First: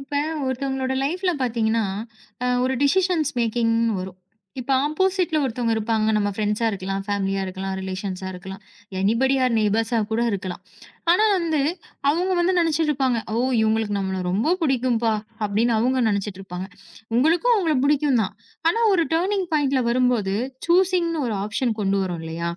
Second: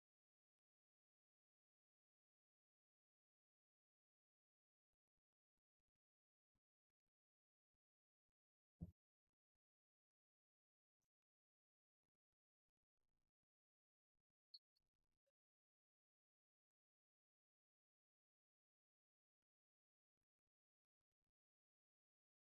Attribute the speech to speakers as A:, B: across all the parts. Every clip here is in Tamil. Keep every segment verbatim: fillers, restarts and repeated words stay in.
A: இப்ப ஒருத்தவங்களோட லைஃப்ல பார்த்தீங்கன்னா, அ ஒரு டிசிஷன்ஸ் மேக்கிங்ன்னு வரும். இப்ப ஆப்போசிட்ல ஒருத்தவங்க இருப்பாங்க. நம்ம ஃப்ரெண்ட்ஸா இருக்கலாம், ஃபேமிலியா இருக்கலாம், ரிலேஷன்ஸா இருக்கலாம். எனிபடி ஆர் நெய்பர்ஸா கூட இருக்கலாம். ஆனா வந்து, அவங்க வந்து நெனச்சிட்டுருப்பாங்க, "ஓ! இவங்களுக்கு நம்மள ரொம்ப பிடிக்கும்பா" அப்படின்னு அவங்க நெனச்சிட்டுருப்பாங்க. உங்களுக்கும் அவங்கள பிடிக்கும் தான். ஆனா ஒரு டர்னிங் பாயிண்ட்ல வரும்போது, சூசிங்ன்னு ஒரு ஆப்ஷன் கொண்டு வரும் இல்லையா?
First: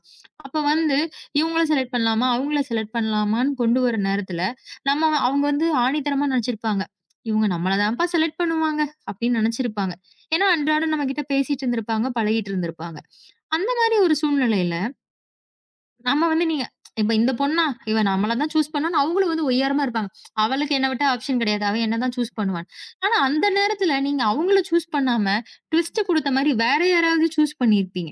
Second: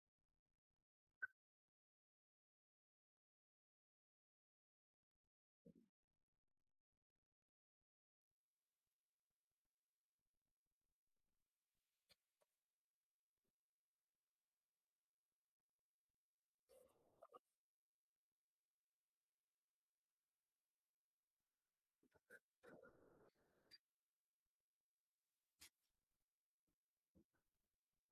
A: அப்ப வந்து இவங்கள செலக்ட் பண்ணலாமா? அவங்கள செலக்ட் பண்ணலாமான்னு கொண்டு வர நேரத்துல, நம்ம அவங்க வந்து ஆணித்தனமா நெனச்சிருப்பாங்க. இவங்க நம்மள தான்ப்பா செலக்ட் பண்ணுவாங்க அப்படின்னு நினைச்சிருப்பாங்க. ஏன்னா அன்றாடம் நம்மகிட்ட பேசிட்டு இருந்திருப்பாங்க, பழகிட்டு இருந்திருப்பாங்க. அந்த மாரி ஒரு சூழ்நிலையில நம்ம வந்து நீங்க இப்ப இந்த பொண்ணா? இவ நம்மள தான் சூஸ் பண்ணான்னு அவங்களும் வந்து ஒய்யாரமா இருப்பாங்க. அவளுக்கு என்ன விட்டா ஆப்ஷன் கிடையாது. அவ என்ன தான் சூஸ் பண்ணுவான்னு. ஆனா அந்த நேரத்துல நீங்க அவங்கள சூஸ் பண்ணாம, ட்விஸ்ட் குடுத்த மாரி வேற யாராவது சூஸ் பண்ணியிருப்பீங்க.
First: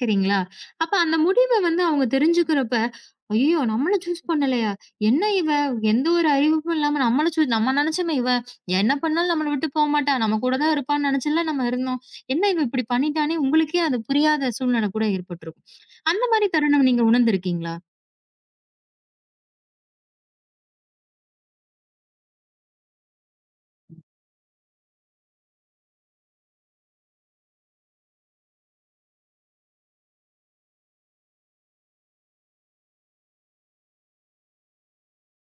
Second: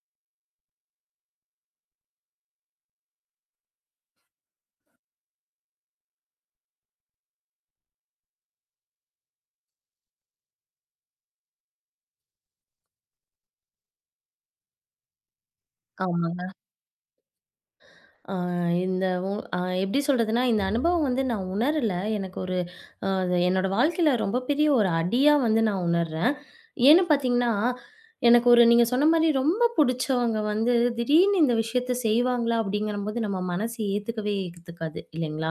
A: சரிங்களா? அப்ப அந்த முடிவ வந்து அவங்க தெரிஞ்சுக்கிறப்ப, "ஐயய்யோ! நம்மள சூஸ் பண்ணலையா? என்ன இவ? எந்த ஒரு அறிவிப்பும் இல்லாம நம்மள சூ நம்ம நெனச்சோமே இவ என்ன பண்ணாலும் நம்மள விட்டு போமாட்டா. நம்ம கூட தான் இருப்பான்னு நெனச்சுல நம்ம இருந்தோம். என்ன இவ இப்படி பண்ணிட்டான்னே" உங்களுக்கே அது புரியாத சூழ்நிலை கூட ஏற்பட்டுருக்கும். அந்த
B: ஆமாங்க.
A: மாரி தருணம் நீங்க உணர்ந்திருக்கீங்களா?
B: ஆ இந்த உ அ எப்படி சொல்றதுன்னா, இந்த அனுபவம் வந்து நான் உணரல. எனக்கு ஒரு அ அது என்னோட வாழ்க்கையில ரொம்ப பெரிய ஒரு அடியா வந்து நான் உணர்றேன். ஏன்னு பார்த்தீங்கன்னா, எனக்கு ஒரு நீங்க சொன்ன மாரி ரொம்ப புடிச்சவங்க வந்து திடீர்னு இந்த விஷயத்த செய்வாங்களா? அப்படிங்கிறம்போது நம்ம மனசு ஏத்துக்கவே ஏத்துக்காது இல்லைங்களா?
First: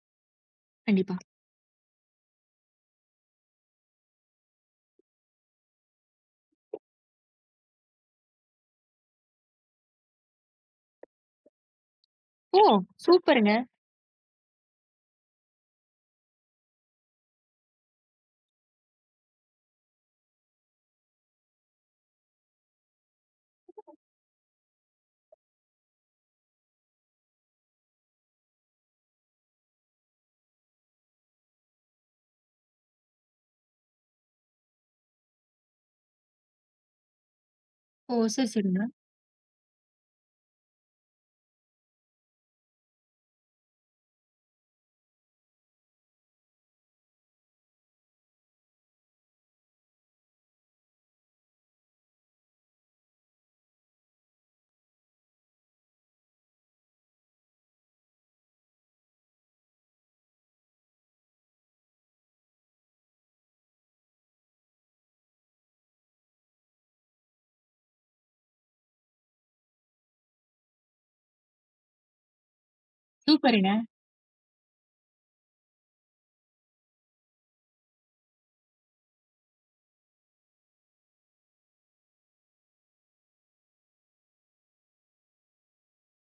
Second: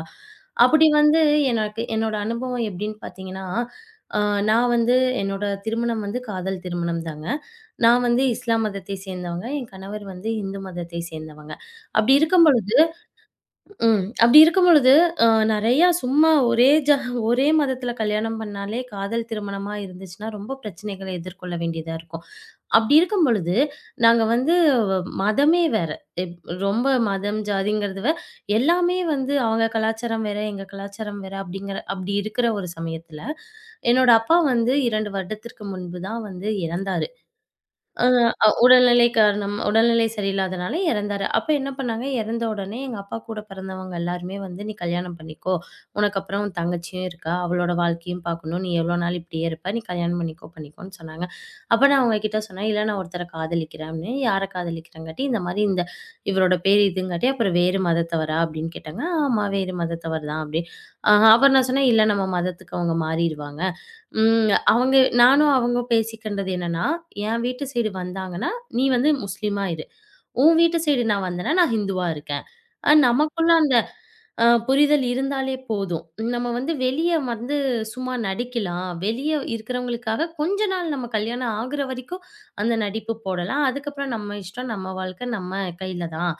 B: அப்படி
A: கண்டிப்பா.
B: வந்து எனக்கு என்னோட அனுபவம் எப்படின்னு பார்த்தீங்கன்னா, அ நான் வந்து என்னோட திருமணம் வந்து காதல் திருமணம் தாங்க. நான் வந்து இஸ்லாம் மதத்தை சேர்ந்தவங்க. என் கணவர் வந்து இந்து மதத்தை சேர்ந்தவங்க. அப்படி இருக்கும்
A: ஓ!
B: பொழுது
A: சூப்பருங்க.
B: ம். அப்படி இருக்கும் பொழுது, அ நெறையா சும்மா ஒரே ஜ ஒரே மதத்தில கல்யாணம் பண்ணாலே காதல் திருமணமா இருந்துச்சுன்னா, ரொம்ப பிரச்சனைகள எதிர்கொள்ள வேண்டியதா இருக்கும். அப்படி இருக்கும் பொழுது, நாங்க வந்து மதமே வேற. எப் ரொம்ப மதம், ஜாதிங்கிறது வே எல்லாமே வந்து அவங்க கலாச்சாரம் வேற, எங்க கலாச்சாரம் வேற அப்படிங்கிற அப்படி இருக்கிற ஒரு சமயத்தில, என்னோட அப்பா வந்து இரண்டு வருடத்திற்கு முன்பு தான் வந்து இறந்தாரு. அ
A: ஓ!
B: அ
A: சரி, சரிங்க.
B: உடல்நிலை காரணம் உடல்நிலை சரியில்லாதனால இறந்தாரு. அப்ப என்ன பண்ணாங்க, இறந்த உடனே எங்க அப்பா கூட பிறந்தவங்க எல்லாருமே வந்து, "நீ கல்யாணம் பண்ணிக்கோ. உனக்கு அப்புறம் உன் தங்கச்சியும் இருக்கா. அவளோட வாழ்க்கையும் பார்க்கணும். நீ எவ்வளோ நாள் இப்படியே இருப்ப. நீ கல்யாணம் பண்ணிக்கோ பண்ணிக்கோன்னு" சொன்னாங்க. அப்ப நான் அவங்க கிட்ட சொன்னேன், "இல்ல நான் ஒருத்தர காதலிக்கிறேன்" அப்டின்னு. "யார காதலிக்கிறங்காட்டி?" "இந்த மாரி இந்த இவரோட பேர் இதுங்காட்டி, அப்புறம் வேறு மதத்தவரா?" அப்படின்னு கேட்டாங்க. "ஆமா, வேறு மதத்தவர் தான்" அப்படி. அ அப்புறம் நான் சொன்னேன், "இல்ல நம்ம மதத்துக்கு அவங்க மாறிருவாங்க." ம். அவங்க நானும் அவங்க பேசிக்கின்றது என்னன்னா, என் வீட்டு சைடு வந்தாங்கன்னா, "நீ வந்து முஸ்லீமா இரு. உன் வீட்டு சைடு நான் வந்தேன்னா, நான் ஹிந்துவா இருக்கேன்." அ நமக்குள்ள
A: சூப்பருங்க.
B: அந்த அ புரிதல் இருந்தாலே போதும். நம்ம வந்து வெளிய வந்து சும்மா நடிக்கலாம். வெளிய இருக்கிறவங்களுக்காக கொஞ்ச நாள் நம்ம கல்யாணம் ஆகுற வரைக்கும் அந்த நடிப்பு போடலாம். அதுக்கப்புறம் நம்ம இஷ்டம், நம்ம வாழ்க்கை நம்ம கையில தான்.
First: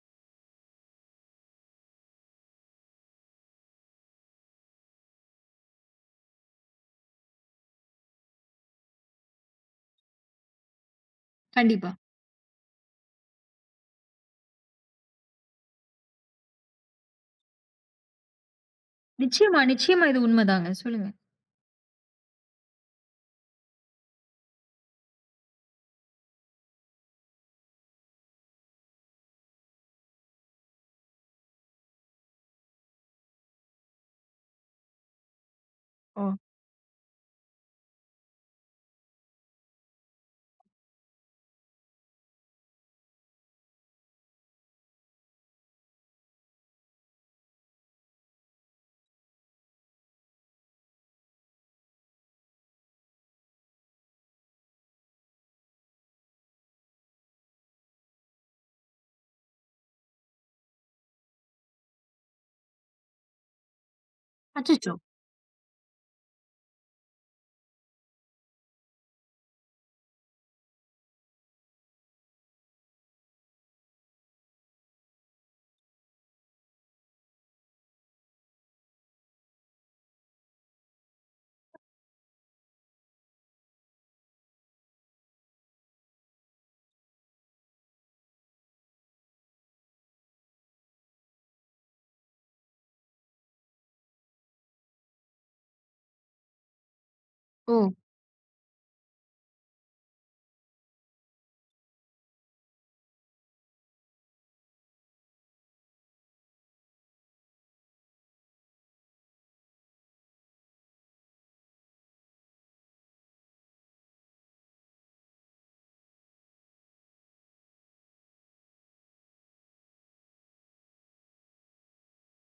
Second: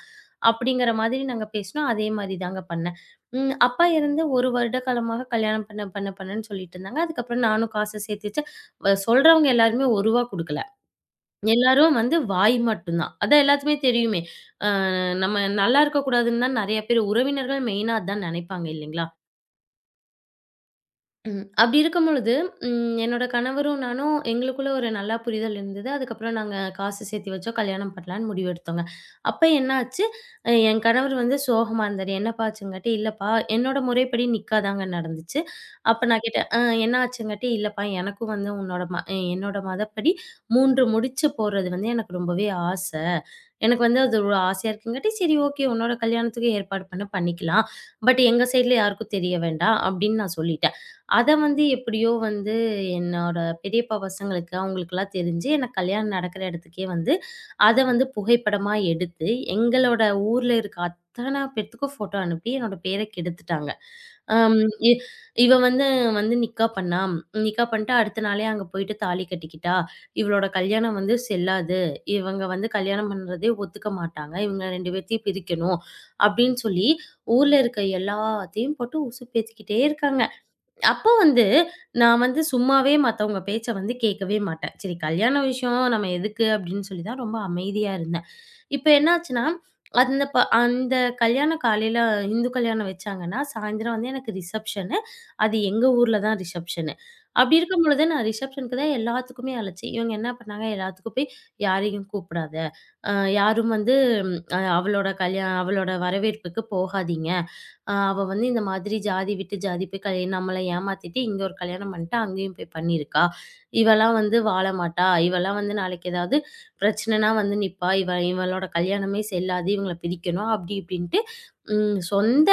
B: அப்படிங்கிற மாதிரி நாங்க பேசினோம். அதே மாரி தாங்க பண்ணேன். ம். அப்பா இறந்து ஒரு வருட காலமாக கல்யாணம் பண்ண பண்ண பண்ணன்னு சொல்லிட்டு இருந்தாங்க. அதுக்கப்புறம் நானும் காச சேர்த்து வச்சேன். வ சொல்றவங்க எல்லாருமே ரூ. ஒரு குடுக்கல.
A: கண்டிப்பா.
B: எல்லாரும் வந்து வாய் மட்டும் தான். அதான் எல்லாத்துக்குமே தெரியுமே. அ நம்ம நல்லா இருக்கக்கூடாதுன்னு தான் நெறைய பேர் உறவினர்கள் மெயினா அதான் நெனைப்பாங்க இல்லைங்களா?
A: நிச்சயமா, நிச்சயமா. இது உண்மதாங்க. சொல்லுங்க.
B: ம். அப்படி இருக்கும் பொழுது, ம் என்னோட கணவரும் நானும் எங்களுக்குள்ள ஒரு நல்லா புரிதல் இருந்தது. அதுக்கப்புறம் நாங்க காசு சேர்த்து வச்சோம். கல்யாணம் பண்ணலான்னு முடிவெடுத்தோங்க. அப்ப என்ன ஆச்சு, அ என் கணவர் வந்து சோகமா இருந்தாரு. "என்னப்பா ஆச்சுங்காட்டி?" "இல்லப்பா, என்னோட முறைப்படி நிக்கா தாங்க நடந்துச்சு." அப்ப நான்
A: ஓ!
B: கேட்டேன், "அ என்ன ஆச்சுங்காட்டி?" "இல்லப்பா, எனக்கும் வந்து உன்னோட ம அ என்னோட மதப்படி மூன்று முடிச்சு போடுறது வந்து எனக்கு ரொம்பவே ஆசை. எனக்கு வந்து அது ஒரு ஆசையா இருக்குங்காட்டி, சரி ஓகே உன்னோட கல்யாணத்துக்கு ஏற்பாடு பண்ண பண்ணிக்கலாம். பட் எங்க சைடுல யாருக்கும் தெரிய வேண்டாம்." அப்படின்னு நான் சொல்லிட்டேன். அத வந்து எப்படியோ வந்து என்னோட பெரியப்பா பசங்களுக்கு, அவங்களுக்கெல்லாம் தெரிஞ்சு எனக்கு கல்யாணம் நடக்கிற இடத்துக்கே வந்து, அத வந்து புகைப்படமா எடுத்து, எங்களோட ஊர்ல இருக்க அத்தன பேத்துக்கும் ஃபோட்டோ அனுப்பி என்னோட பேர கெடுத்துட்டாங்க. அம் இ
A: அச்சச்சோ!
B: இவ வந்து வந்து நிக்கா பண்ணா. நிக்கா பண்ணிட்டு அடுத்த நாளே அங்க போயிட்டு தாலி கட்டிக்கிட்டா. இவளோட கல்யாணம் வந்து செல்லாது. இவங்க வந்து கல்யாணம் பண்றதே ஒத்துக்க மாட்டாங்க. இவங்க ரெண்டு பேத்தையும் பிரிக்கணும். அப்படின்னு சொல்லி, ஊர்ல இருக்க எல்லாத்தையும் போட்டு உசுப்பேத்திக்கிட்டே இருக்காங்க. அப்போ வந்து, நான் வந்து சும்மாவே மத்தவங்க பேச்ச வந்து கேட்கவே மாட்டேன். சரி கல்யாண விஷயம் நம்ம எதுக்கு அப்படின்னு சொல்லி தான் ரொம்ப அமைதியா இருந்தேன். இப்ப என்னாச்சுன்னா, அந்த ப அந்த கல்யாணம் காலையில இந்து கல்யாணம் வச்சாங்கன்னா, சாயந்தரம் வந்து எனக்கு ரிசப்ஷனு. அது எங்க ஊர்ல தான் ரிசப்ஷனு. அப்படி
A: ஓ!
B: இருக்கும் பொழுது நான் ரிசப்ஷனுக்கு தான் எல்லாத்துக்குமே அழைச்சேன். இவங்க என்ன பண்ணாங்க, எல்லாத்துக்கும் போய் யாரையும் கூப்பிடாத. அ யாரும் வந்து அ அவளோட கல்யா அவளோட வரவேற்புக்கு போகாதீங்க. அ அவ வந்து இந்த மாதிரி ஜாதி விட்டு ஜாதி போய் கல் நம்மள ஏமாத்திட்டு இங்க ஒரு கல்யாணம் பண்ணிட்டா, அங்கேயும் போய் பண்ணியிருக்கா. இவலாம் வந்து வாழ மாட்டா. இவலாம் வந்து நாளைக்கு ஏதாவது பிரச்சனைன்னா வந்து நிப்பா. இவ இவளோட கல்யாணமே செல்லாது. இவங்கள பிரிக்கணும். அப்படி இப்படின்ட்டு ம் சொந்த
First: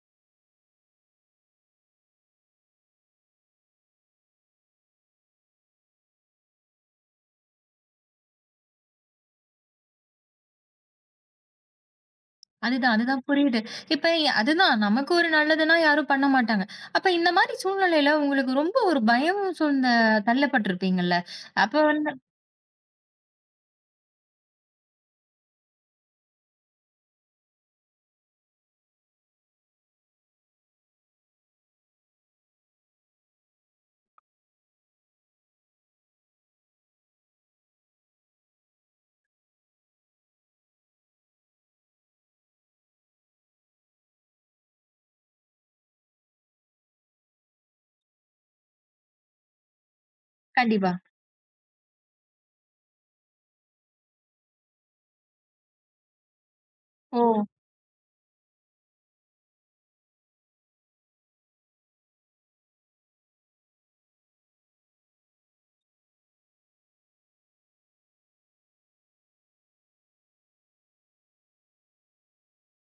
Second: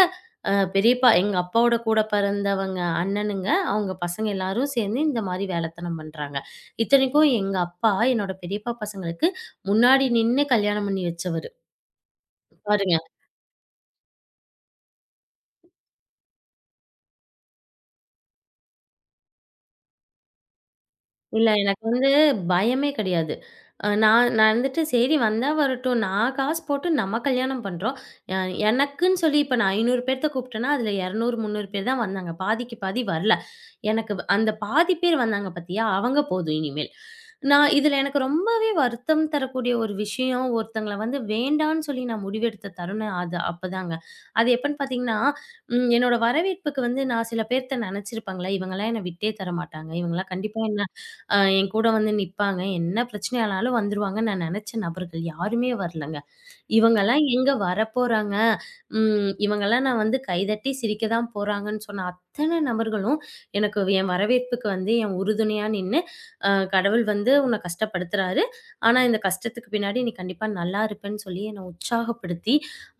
B: அ பெரியப்பா எங்க அப்பாவோட கூட பிறந்தவங்க அண்ணனுங்க, அவங்க பசங்க எல்லாரும் சேர்ந்து இந்த மாரி வேலைத்தனம் பண்றாங்க. இத்தனைக்கும் எங்க அப்பா என்னோட பெரியப்பா பசங்களுக்கு முன்னாடி நின்னு கல்யாணம் பண்ணி வச்சவரு.
A: அதுதான்,
B: பாருங்க.
A: அதுதான் புரியுது. இப்ப இ- அதுதான் நமக்கு ஒரு நல்லதுன்னா யாரும் பண்ண மாட்டாங்க. அப்ப இந்த மாரி சூழ்நிலையில உங்களுக்கு ரொம்ப ஒரு பயம் சூழ்ந்த தள்ளப்பட்டிருப்பீங்கல்ல?
B: இல்ல.
A: அப்ப
B: எனக்கு வந்து
A: வந்து
B: பயமே கிடையாது. அ நான் நான் வந்துட்டு சரி வந்தா வரட்டும். நான் காசு போட்டு நம்ம கல்யாணம் பண்றோம். அ எனக்குன்னு சொல்லி இப்ப நான் ஐநூறு பேர்த்த கூப்பிட்டேன்னா, அதுல இருநூறு, முன்னூறு பேர் தான் வந்தாங்க. பாதிக்கு பாதி வரல. எனக்கு வ- அந்த பாதி பேர் வந்தாங்க பாத்தியா? அவங்க போதும் இனிமேல். நான் இதுல எனக்கு ரொம்பவே வருத்தம் தரக்கூடிய ஒரு விஷயம், ஒருத்தங்கள வந்து வேண்டான்னு சொல்லி நான் முடிவெடுத்த தருணம் அது அப்பதாங்க. அது எப்பன்னு பாத்தீங்கன்னா, ம் என்னோட வரவேற்புக்கு வந்து நான் சில பேர்த்த நெனச்சிருப்பேன்ல, இவங்கலாம் என்ன விட்டே தரமாட்டாங்க. இவங்கலாம் கண்டிப்பா என்ன
A: கண்டிப்பா.
B: அ என் கூட வந்து நிப்பாங்க. என்ன பிரச்சனையானாலும் வந்துருவாங்கன்னு நான் நெனச்ச நபர்கள் யாருமே வரலங்க.
A: ஓ!
B: இவங்கலாம் எங்க வரப்போறாங்க? ம் இவங்கலாம் நான் வந்து கைதட்டி சிரிக்க தான் போறாங்கன்னு சொன்ன அத்தன நபர்களும் எனக்கு என் வரவேற்புக்கு வந்து என் உறுதுணையா நின்னு, அ கடவுள் வந்து உன்ன கஷ்டப்படுத்துறாரு. ஆனா இந்த கஷ்டத்துக்கு பின்னாடி நீ கண்டிப்பா நல்லா இருப்பேன்னு சொல்லி என்ன உற்சாகப்படுத்தி,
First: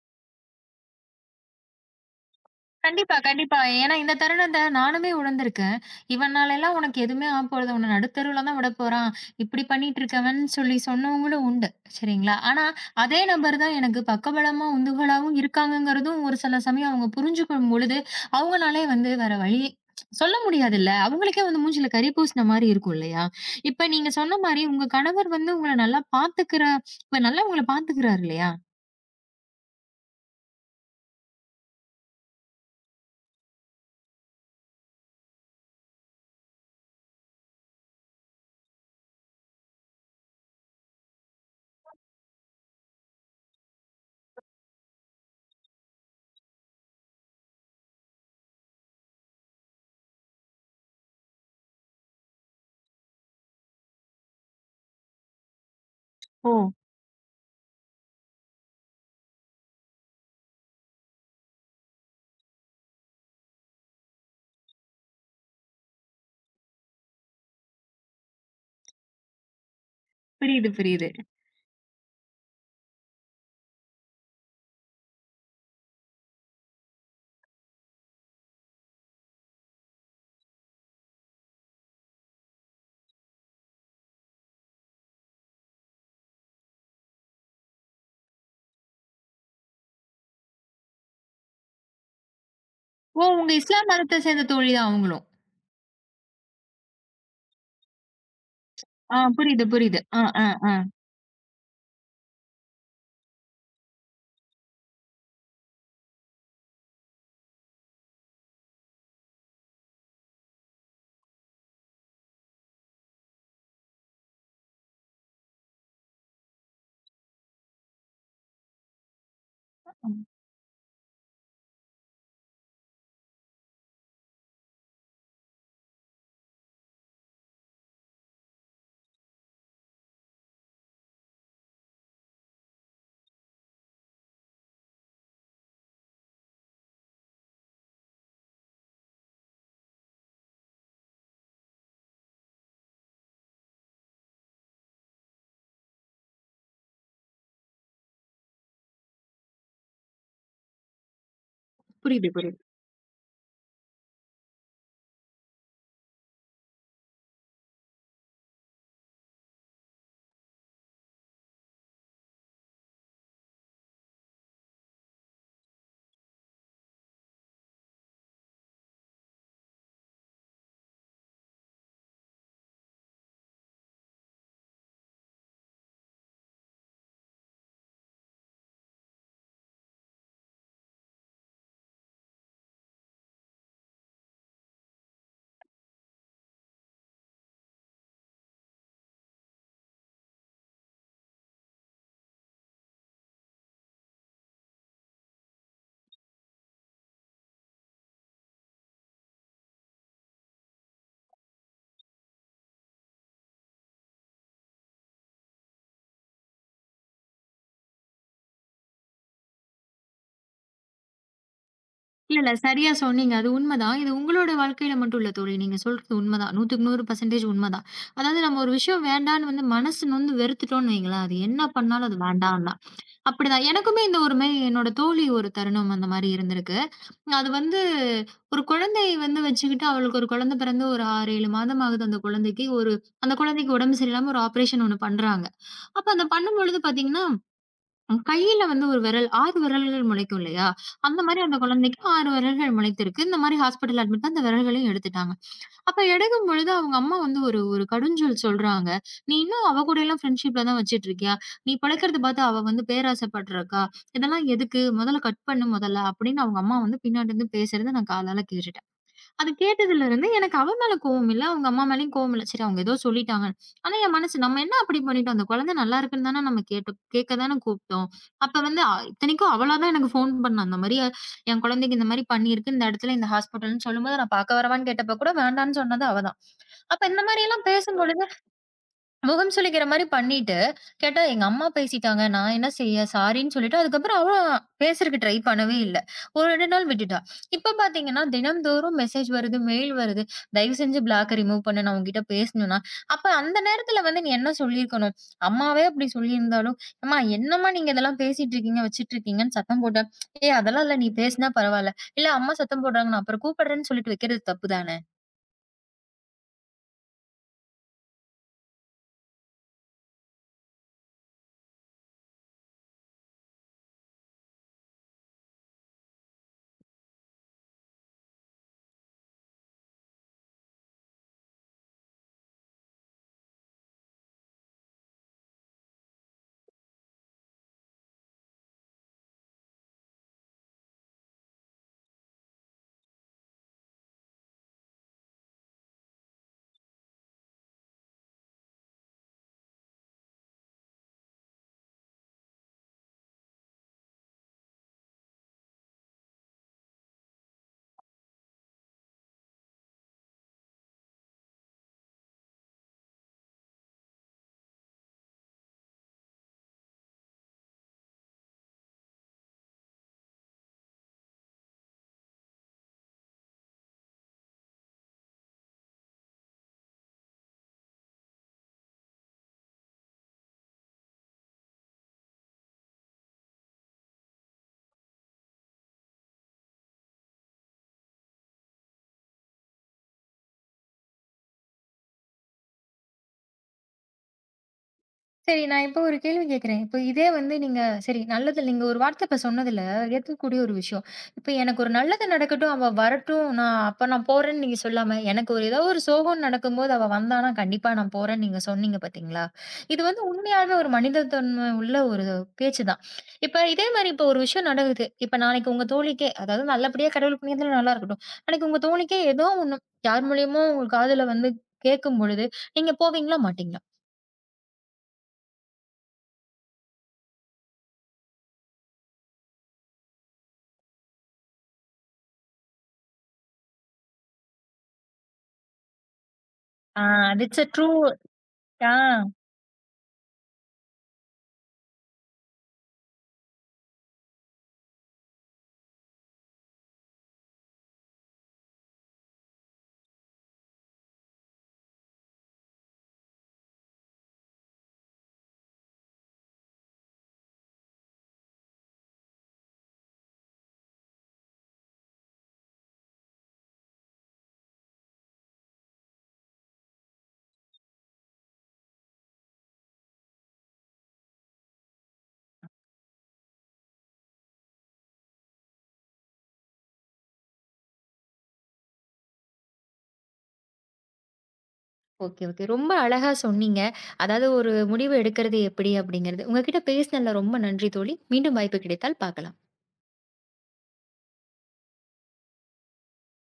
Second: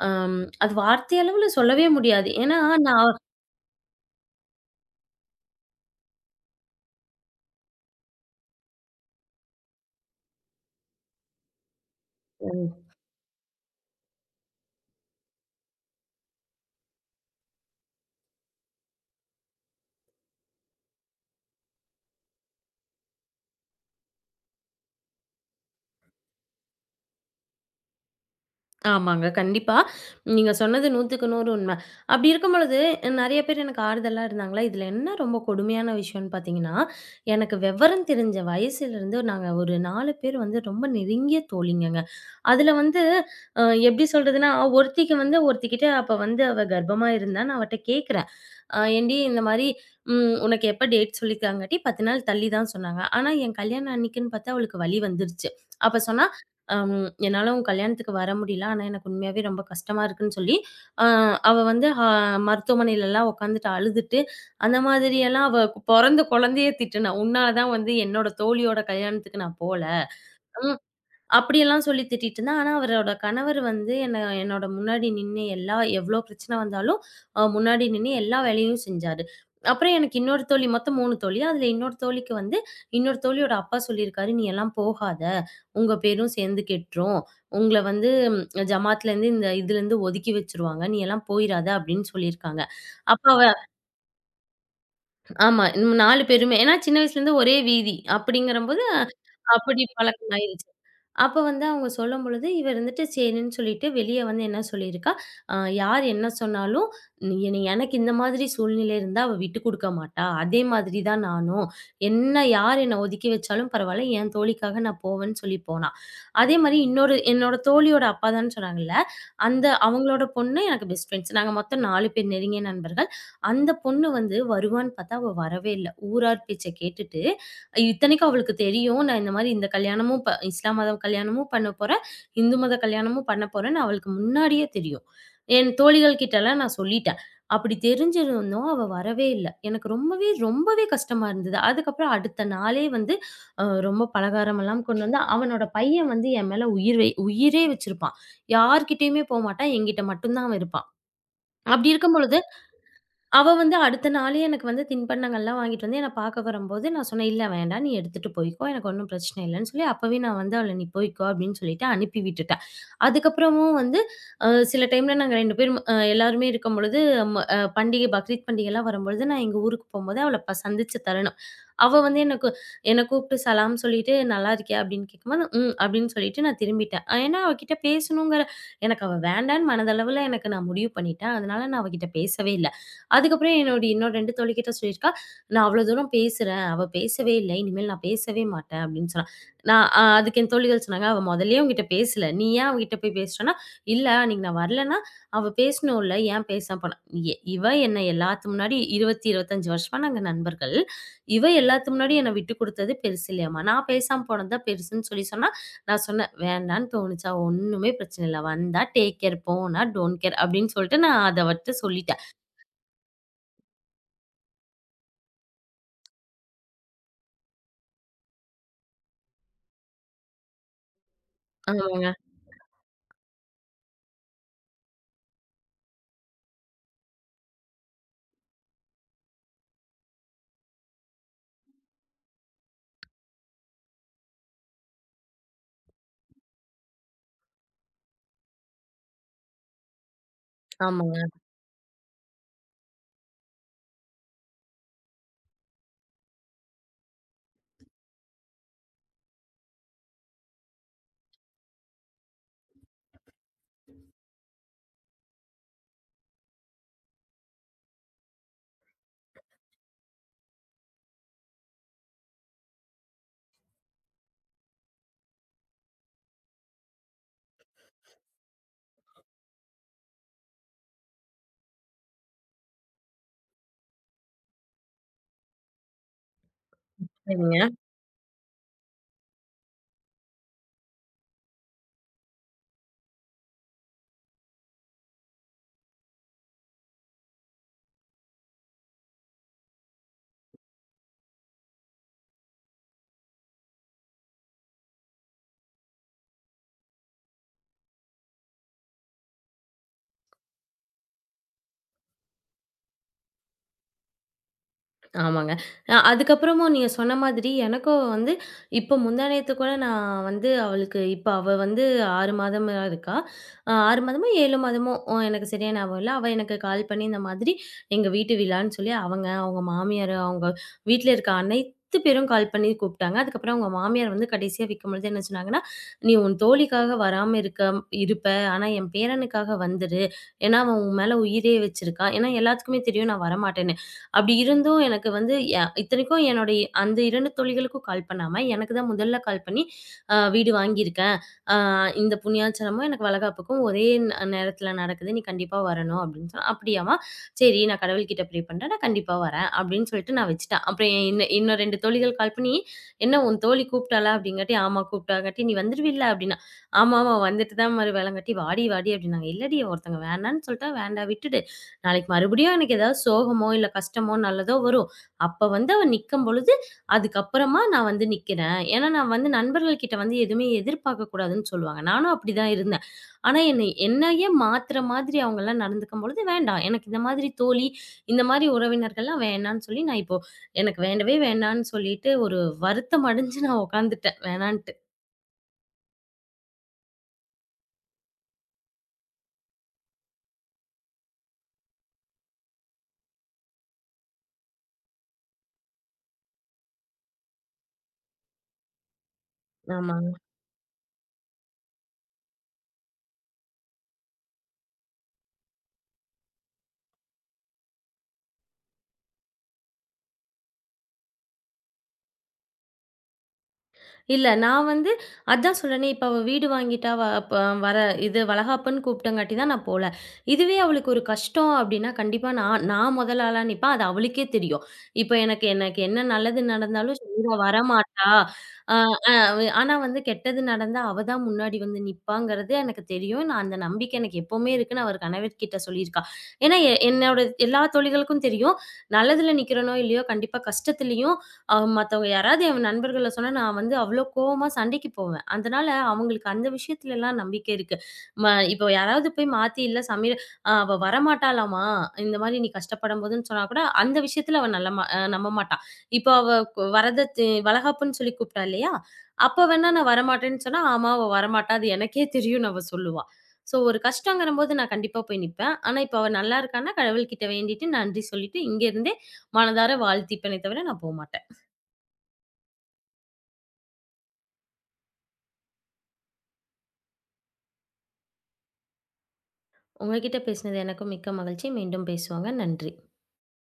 B: அம் அது வார்த்தை அளவுல சொல்லவே முடியாது. ஏன்னா நான்
A: கண்டிப்பா, கண்டிப்பா. ஏன்னா இந்த தருணத்த நானுமே உணர்ந்திருக்கேன். இவனாலலாம் உனக்கு எதுவுமே ஆகப்போறது. உன்ன நடுத்தெருவுல தான் விடப்போறான். இப்படி பண்ணிட்டு இருக்கவன்னு சொல்லி சொன்னவங்களும் உண்டு. சரிங்களா? ஆனா அதே நபர் தான் எனக்கு பக்கபலமா, உந்துகளாவும் இருக்காங்கங்கிறதும் ஒரு சில சமயம் அவங்க புரிஞ்சுக்கும் பொழுது, அவங்கனாலே வந்து வேற வழி சொல்ல முடியாதுல்ல. அவங்களுக்கே வந்து மூஞ்சில கரி பூசின மாரி இருக்கும் இல்லையா? இப்ப நீங்க சொன்ன மாரி உங்க கணவர் வந்து உங்கள நல்லா பாத்துக்கிற இப்ப நல்லா உங்கள பாத்துக்கிறாரு இல்லையா?
B: ஆமாங்க. கண்டிப்பா. நீங்க சொன்னது 100க்கு நூறு உண்ம. அப்படி இருக்கும் பொழுது, நெறைய பேர் எனக்கு ஆறுதலா இருந்தாங்களா, இதுல என்ன ரொம்ப கொடுமையான விஷயம்னு பார்த்தீங்கன்னா, எனக்கு விவரம் தெரிஞ்ச வயசுலருந்து நாங்க ஒரு நாலு பேர் வந்து ரொம்ப நெருங்கிய தோழிங்கங்க. அதுல வந்து அ எப்படி சொல்றதுன்னா, ஒருத்திக்கு வந்து ஒருத்திகிட்ட அப்ப வந்து அவ கர்ப்பமா இருந்தா, நான் அவட்ட கேட்கிறேன். அ ஏன்டி இந்த மாரி ம் உனக்கு எப்ப டேட் சொல்லியிருக்காங்கட்டி பத்து நாள் தள்ளி தான் சொன்னாங்க." ஆனா என் கல்யாணம் அன்னைக்குன்னு பார்த்தா அவளுக்கு வலி வந்துருச்சு. அப்ப சொன்னா,
A: ஓ!
B: அம் என்னால உன் கல்யாணத்துக்கு வர முடியல. ஆனா, எனக்கு உண்மையாவே ரொம்ப கஷ்டமா இருக்குன்னு சொல்லி, அ அவ வந்து ஹ மருத்துவமனையிலலாம் உட்காந்துட்டு அழுதுட்டு, அந்த மாதிரியெல்லாம் அவ பொறந்த குழந்தையே திட்டுனா. "உன்னால தான் வந்து என்னோட தோழியோட கல்யாணத்துக்கு நான் போல."
A: புரியுது,
B: ம்.
A: புரியுது.
B: அப்படியெல்லாம் சொல்லி திட்டிட்டு இருந்தா. ஆனா, அவரோட கணவர் வந்து என்ன என்னோட முன்னாடி நின்னு எல்லா எவ்ளோ பிரச்சனை வந்தாலும், அ முன்னாடி நின்னு எல்லா வேலையும் செஞ்சாரு. அப்புறம் எனக்கு இன்னொரு தோழி மொத்தம் மூணு தோழி. அதுல இன்னொரு தோழிக்கு வந்து இன்னொரு தோழியோட அப்பா சொல்லியிருக்காரு, "நீ எல்லாம் போகாத. உங்க பேரும் சேர்ந்து கெட்டுரும். உங்கள வந்து ஜமாத்லேருந்து இந்த இதுலேருந்து ஒதுக்கி வச்சுருவாங்க. நீ எல்லாம் போயிறாத அப்படின்னு சொல்லியிருக்காங்க. அப்ப
A: ஓ!
B: அவ
A: உங்க இஸ்லாம் மதத்த சேர்ந்த தோழி தான் அவங்களும்.
B: ஆமா. நம்ம நாலு பேருமே ஏன்னா சின்ன வயசுலேருந்து ஒரே வீதி அப்படிங்கிறபோது
A: ஆ புரியுது,
B: அப்படி
A: புரியுது. ஆ, ஆ,
B: பழக்கமாயிருச்சு.
A: ஆ.
B: அப்ப வந்து அவங்க சொல்லும்பொழுது, இவ இருந்துட்டு சரின்னு சொல்லிட்டு வெளிய வந்து என்ன சொல்லியிருக்கா, "அ யார் என்ன சொன்னாலும் நீ என எனக்கு இந்த மாதிரி சூழ்நிலை இருந்தா அவ விட்டு குடுக்க மாட்டா. அதே மாதிரி தான் நானும். என்ன யார் என்ன ஒதுக்கி வச்சாலும் பரவால்ல. என் தோழிக்காக நான் போவேன்னு" சொல்லி போனா. அதே மாரி இன்னொரு என்னோட தோழியோட அப்பா தான் சொன்னாங்கல்ல. அந்த அவங்களோட பொண்ணு எனக்கு பெஸ்ட் ஃப்ரெண்ட்ஸ். நாங்க மொத்தம் நாலு பேர் நெருங்கிய நண்பர்கள். அந்த பொண்ணு வந்து வருவான்னு பார்த்தா, அவ வரவே இல்ல. ஊரார் பேச்ச கேட்டுட்டு இத்தனைக்கும் அவளுக்கு தெரியும். நான் இந்த மாரி இந்த கல்யாணமும் ப இஸ்லாம் மதம் கல்யாணமும் பண்ண போறேன். இந்து மத கல்யாணமும் பண்ண போறேன்னு அவளுக்கு முன்னாடியே தெரியும். என் தோழிகள் கிட்டலாம் நான் சொல்லிட்டேன். அப்படி தெரிஞ்சிருந்தும் அவ வரவே இல்ல. எனக்கு ரொம்பவே, ரொம்பவே கஷ்டமா இருந்தது. அதுக்கப்புறம் அடுத்த நாளே வந்து அ ரொம்ப பலகாரமெல்லாம் கொண்டு வந்து அவனோட பையன் வந்து என் மேல உயிர் வை உயிரே வச்சிருப்பான். யார்கிட்டயுமே போமாட்டான். என்கிட்ட மட்டும் தான் அவன் இருப்பான். அப்படி இருக்கும்
A: புரியுது,
B: பொழுது,
A: புரியுது.
B: அவ வந்து அடுத்த நாளே எனக்கு வந்து தின்பண்டங்கள்லாம் வாங்கிட்டு வந்து என்ன பார்க்க வரும்போது, நான் சொன்னேன், "இல்ல வேண்டாம் நீ எடுத்துட்டு போய்க்கோ. எனக்கு ஒண்ணும் பிரச்சனை இல்லன்னு" சொல்லி அப்பவே நான் வந்து அவள, "நீ போய்க்கோ" அப்படின்னு சொல்லிட்டு அனுப்பி விட்டுட்டேன். அதுக்கப்புறமும் வந்து அ சில டைம்ல நாங்க ரெண்டு பேரும் அ எல்லாருமே இருக்கும்பொழுது, ம அ பண்டிகை பக்ரீத் பண்டிகைலாம் வரும்பொழுது, நான் எங்க ஊருக்கு போம்போது அவள ப சந்திச்ச தருணம். அவ வந்து எனக்கு என்ன கூப்பிட்டு சலாம் சொல்லிட்டு, "நல்லா இருக்கியா?" அப்படின்னு கேட்கும்போது, "ம்" அப்படின்னு சொல்லிட்டு நான் திரும்பிட்டேன். அஹ், ஏன்னா அவகிட்ட பேசணுங்கிற எனக்கு அவ வேண்டான்னு மனதளவுல எனக்கு நான் முடிவு பண்ணிட்டேன். அதனால நான் அவகிட்ட பேசவே இல்ல. அதுக்கப்புறம் என்னோட இன்னொரு ரெண்டு தோழிகிட்ட சொல்லியிருக்கா, "நான் அவ்வளோ தூரம் பேசுறேன். அவ பேசவே இல்ல. இனிமேல் நான் பேசவே மாட்டேன்" அப்படின்னு சொன்னா. நான் அ அதுக்கு என் தோழிகள் சொன்னாங்க, "அவ மொதல்லயே உன்கிட்ட பேசல. நீ ஏன் அவகிட்ட போய் பேசுறன்னா?" "இல்ல, அன்னைக்கு நான் வரலன்னா, அவ பேசணும்ல. ஏன் பேசாம போனா?" எ இவ என்ன எல்லாத்து முன்னாடி இருபது, இருபத்தஞ்சு வருஷமா நாங்க நண்பர்கள். இவ எல்லாத்து முன்னாடி என்ன விட்டு குடுத்தது பெருசு இல்லையாம்மா. நான் பேசாம போனது தான் பெருசுன்னு சொல்லி சொன்னா, நான் சொன்னேன், "வேண்டான்னு தோணுச்சா ஒண்ணுமே பிரச்சனை இல்ல. வந்தா டேக் கேர், போனா டோன்ட் கேர்" அப்படின்னு சொல்லிட்டு நான் அத அவட்ட சொல்லிட்டேன்.
A: இல்ல, இல்ல. சரியா சொன்னீங்க. அது உண்மதான். இது உங்களோட வாழ்க்கையில மட்டும் இல்ல தோழி. நீங்க சொல்றது உண்மதான். நூறுக்கு நூறு சதவீதம் உண்மதான். அதாவது நம்ம ஒரு விஷயம் வேண்டான்னு வந்து மனசு நொந்து வெறுத்துட்டோம்னு வையுங்களேன், அது என்ன
B: ஆமாங்க.
A: பண்ணாலும் அது வேண்டான்னா. அப்படிதான். எனக்குமே இந்த ஒரு மாரி என்னோட தோழி ஒரு தருணம் அந்த மாரி இருந்திருக்கு. அது வந்து ஒரு குழந்தையை வந்து வச்சுக்கிட்டு அவளுக்கு ஒரு குழந்தை பிறந்து ஒரு ஆறு, ஏழு மாதம் ஆகுது அந்த குழந்தைக்கு. ஒரு அந்த குழந்தைக்கு உடம்பு சரியில்லாம ஒரு ஆப்பரேஷன் ஒண்ணு பண்றாங்க. அப்ப அத பண்ணும்பொழுது பார்த்தீங்கன்னா, ம். கையில வந்து ஒரு விரல் ஆறு விரல்கள் முளைக்கும் இல்லையா? அந்த
B: ஆமாங்க.
A: மாரி அந்த குழந்தைக்கு ஆறு விரல்கள் முளைத்திருக்கு. இந்த மாரி ஹாஸ்பிட்டல் அட்மிட் தான் அந்த விரல்களையும் எடுத்துட்டாங்க. அப்ப எடுக்கும் பொழுது அவங்க அம்மா வந்து ஒரு ஒரு கடுஞ்சொல் சொல்றாங்க. "நீ இன்னும் அவ கூடலாம் ஃப்ரெண்ட்ஷிப்ல தான் வச்சுட்டு இருக்கியா? நீ பிழைக்கிறத பார்த்து அவ வந்து பேராசைப்படுறக்கா? இதெல்லாம் எதுக்கு? முதல்ல கட் பண்ணு முதல்ல" அப்படின்னு அவங்க அம்மா வந்து பின்னாடி இருந்து பேசுறத நான் காதால கேட்டுட்டேன். அது கேட்டதிலிருந்து எனக்கு அவ மேல கோவம் இல்ல. அவங்க அம்மா மேலயும் கோவம் இல்ல. சரி அவங்க ஏதோ சொல்லிட்டாங்க. ஆனா என் மனசு நம்ம என்ன அப்படி பண்ணிட்டோம்? அந்த குழந்தை நல்லா இருக்குன்னு தானே நம்ம கேட்டு கேட்க தானே கூப்பிட்டோம். அப்ப வந்து அ இத்தனைக்கும் அவளா தான் எனக்கு ஃபோன் பண்ணா. அந்த மாரி என் குழந்தைக்கு இந்த மாரி பண்ணியிருக்கு. இந்த இடத்துல இந்த ஹாஸ்பிட்டல்ன்னு சொல்லும்போது நான் பார்க்க வரவான்னு கேட்டப்ப கூட வேண்டான்னு சொன்னது அவ தான். அப்ப இந்த
B: சரிங்க.
A: மாரியெல்லாம் பேசும்பொழுது முகம் சுளிக்கிற மாரி பண்ணிட்டு, கேட்டா எங்க அம்மா பேசிட்டாங்க. நான் என்ன செய்ய? சாரின்னு சொல்லிட்டு, அதுக்கப்புறம் அவ பேசுறக்கு ட்ரை பண்ணவே இல்ல. ஒரு இரண்டு நாள் விட்டுட்டா. இப்ப பாத்தீங்கன்னா, தினம்தோறும் மெசேஜ் வருது, மெயில் வருது. தயவு செஞ்சு பிளாக்க ரிமூவ் பண்ணு. நான் உன்கிட்ட பேசணும்னா, அப்ப அந்த நேரத்துல வந்து நீ என்ன சொல்லியிருக்கணும்? அம்மாவே அப்படி சொல்லியிருந்தாலும், "அம்மா என்னம்மா நீங்க இதெல்லாம் பேசிட்டு இருக்கீங்க, வச்சுட்டு இருக்கீங்கன்னு" சத்தம் போட்டா, "ஏய் அதெல்லாம் இல்ல. நீ பேசினா பரவால்ல." "இல்ல அம்மா சத்தம் போடுறாங்க. நான் அப்புறம் கூப்பிடுறேன்னு" சொல்லிட்டு வைக்கிறது தப்பு தான?
B: ஆமாங்க. அ அதுக்கப்புறமும் நீங்க சொன்ன மாதிரி எனக்கும் வந்து இப்போ முந்தா நேத்து கூட நான் வந்து அவளுக்கு இப்ப அவ வந்து ஆறு மாதமா இருக்கா. அ ஆறு மாதமோ, ஏழு மாதமோ அ எனக்கு சரியா ஞாபகம் இல்ல. அவ எனக்கு கால் பண்ணி இந்த மாதிரி எங்க வீட்டு விழான்னு சொல்லி அவங்க, அவங்க மாமியார், அவங்க வீட்ல இருக்க அனைத்து பேரும் கால் பண்ணி கூப்பிட்டாங்க. அதுக்கப்புறம் அவங்க மாமியார் வந்து கடைசியா விக்கும்பொழுது என்ன சொன்னாங்கன்னா, "நீ உன் தோழிக்காக வராம இருக்க இருப்ப. ஆனா என் பேரனுக்காக வந்துரு. ஏன்னா அவன் உன் மேல உயிரே வச்சிருக்கான். ஏன்னா எல்லாத்துக்குமே தெரியும் நான் வரமாட்டேன்னு." அப்படி இருந்தும் எனக்கு வந்து எ இத்தனைக்கும் என்னுடைய அந்த இரண்டு தோழிகளுக்கும் கால் பண்ணாம, எனக்கு தான் முதல்ல கால் பண்ணி, "அ வீடு வாங்கியிருக்கேன். அ இந்த புண்ணியாச்சலமும், எனக்கு வளகாப்புக்கும் ஒரே ந நேரத்தில நடக்குது. நீ கண்டிப்பா வரணும்." அப்படின்னு சொன்னா, "அப்படியாம்மா! சரி நான் கடவுள்கிட்ட ப்ரே பண்றேன். நான் கண்டிப்பா வரேன்." அப்படின்னு சொல்லிட்டு நான் வச்சுட்டேன். அப்புறம் இன்ன இன்னும் ரெண்டு தோழிகள் கால் பண்ணி, "என்ன உன் தோழி கூப்பிட்டாளா?" அப்படிங்காட்டி, "ஆமா கூப்பிட்டாங்காட்டி." "நீ வந்துருவில்ல?" அப்படின்னா, "ஆமா, ஆமா வந்துட்டு தான் மறு வேலங்காட்டி, வாடி வாடி" அப்படின்னாங்க. "இல்லடி ஒருத்தங்க வேணான்னு சொல்லிட்டா, வேண்டாம் விட்டுடு. நாளைக்கு மறுபடியும் எனக்கு ஏதாவது சோகமோ, இல்ல கஷ்டமோ, நல்லதோ வரும். அப்ப வந்து அவ நிக்கும் பொழுது, அதுக்கப்புறமா நான் வந்து நிக்கிறேன். ஏன்னா, நான் வந்து நண்பர்கள் கிட்ட வந்து எதுவுமே எதிர்பார்க்க கூடாதுன்னு சொல்லுவாங்க. நானும் அப்படிதான் இருந்தேன். ஆனா, என்னை என்னையே மாத்துற மாதிரி அவங்கலாம் நடந்துக்கும் பொழுது, வேண்டாம். எனக்கு இந்த மாதிரி தோழி, இந்த மாதிரி உறவினர்கள்லாம் வேணான்னு சொல்லி, நான் இப்போ எனக்கு வேண்டவே வேண்டான்னு சொல்லிட்டு, ஒரு வருத்தம் அடைஞ்சு நான் உட்காந்துட்டேன். வேணான்ட்டு.
A: சரி. நான் இப்போ ஒரு கேள்வி கேட்கிறேன். இப்போ இதே வந்து நீங்க சரி நல்லது நீங்க ஒரு வார்த்தை இப்ப சொன்னதுல ஏத்துக்கக்கூடிய ஒரு விஷயம். இப்ப எனக்கு ஒரு நல்லது நடக்கட்டும், அவ வரட்டும், நான் அப்ப நான் போறேன்னு நீங்க சொல்லாம, எனக்கு ஒரு ஏதோ ஒரு சோகம் நடக்கும்போது அவ வந்தான்னா கண்டிப்பா நான் போறேன்னு நீங்க சொன்னீங்க பாத்தீங்களா?
B: ஆமா.
A: இது வந்து உண்மையாவே ஒரு மனிதத்தன்மை உள்ள ஒரு பேச்சு தான். இப்ப இதே மாரி இப்போ ஒரு விஷயம் நடக்குது. இப்ப நாளைக்கு உங்க தோழிக்கே அதாவது நல்லபடியா கடவுள் புண்ணியத்துல நல்லா இருக்கட்டும். நாளைக்கு உங்க தோழிக்கே ஏதோ ஒண்ணு யார் மூலியமோ உங்க காதுல வந்து கேட்கும் பொழுது, நீங்க போவீங்களா? மாட்டீங்களா?
B: இல்ல. நான் வந்து அதான் சொன்னேனே, இப்ப அவ வீடு வாங்கிட்டா, வ அப்ப வர இது வளகாப்புன்னு கூப்பிட்டங்காட்டி தான் நான் போல. இதுவே அவளுக்கு ஒரு கஷ்டம் அப்டின்னா, கண்டிப்பா நான் நான் முதல் ஆளா நிப்பேன். அது அவளுக்கே தெரியும். இப்ப எனக்கு எனக்கு என்ன நல்லது நடந்தாலும்
A: ஆ.
B: இவ
A: தட்ஸ் அ ட்ரூ
B: வரமாட்டா. அ
A: ஆ.
B: அ ஆனா வந்து கெட்டது நடந்தா, அவ தான் முன்னாடி வந்து நிப்பாங்கிறது எனக்கு தெரியும். நான் அந்த நம்பிக்கை எனக்கு எப்பவுமே இருக்குன்னு அவர் கணவர்கிட்ட சொல்லியிருக்கா. ஏன்னா, எ என்னோட எல்லா தோழிகளுக்கும் தெரியும். நல்லதுல நிக்கிறனோ, இல்லையோ கண்டிப்பா கஷ்டத்துலயும் அ மத்தவங்க யாராவது என் நண்பர்கள்ல சொன்னா, நான் வந்து அவ்ளோ கோவமா சண்டைக்கு போவேன். அதனால அவங்களுக்கு அந்த விஷயத்துலலாம் நம்பிக்கை இருக்கு. ம இப்போ யாராவது போய் மாத்தி இல்ல சமையல் அ "அவ வரமாட்டாளாம்மா, இந்த மாரி நீ கஷ்டப்படும்போதுன்னு" சொன்னா கூட, அந்த விஷயத்துல அவ நல்ல அ நம்ப மாட்டா. இப்போ அவ வரதத்து வளகாப்புன்னு சொல்லி கூப்பிட்டா இல்லையா? அப்ப வேணா நான் வரமாட்டேன்னு சொன்னா, "ஆமா அவ வரமாட்டா. அது எனக்கே தெரியும்ன்னு" அவ சொல்லுவா. ஸோ ஒரு கஷ்டங்கிறம்போது நான் கண்டிப்பா போய் நிப்பேன். ஆனா இப்ப அவ நல்லா இருக்கான்னா கடவுள்கிட்ட வேண்டிட்டு, நன்றி சொல்லிட்டு, இங்க இருந்தே மனதார வாழ்த்திப்பேனே தவிர நான் போமாட்டேன்.
A: Okay, okay. ரொம்ப அழகா சொன்னீங்க. அதாவது ஒரு முடிவு எடுக்கிறது எப்படி அப்படிங்கிறது. உங்க கிட்ட பேசினதுல ரொம்ப நன்றி தோழி. மீண்டும் வாய்ப்பு கிடைத்தால் பார்க்கலாம்.
B: உங்ககிட்ட பேசினது எனக்கும் மிக்க மகிழ்ச்சி. மீண்டும் பேசுவோங்க. நன்றி.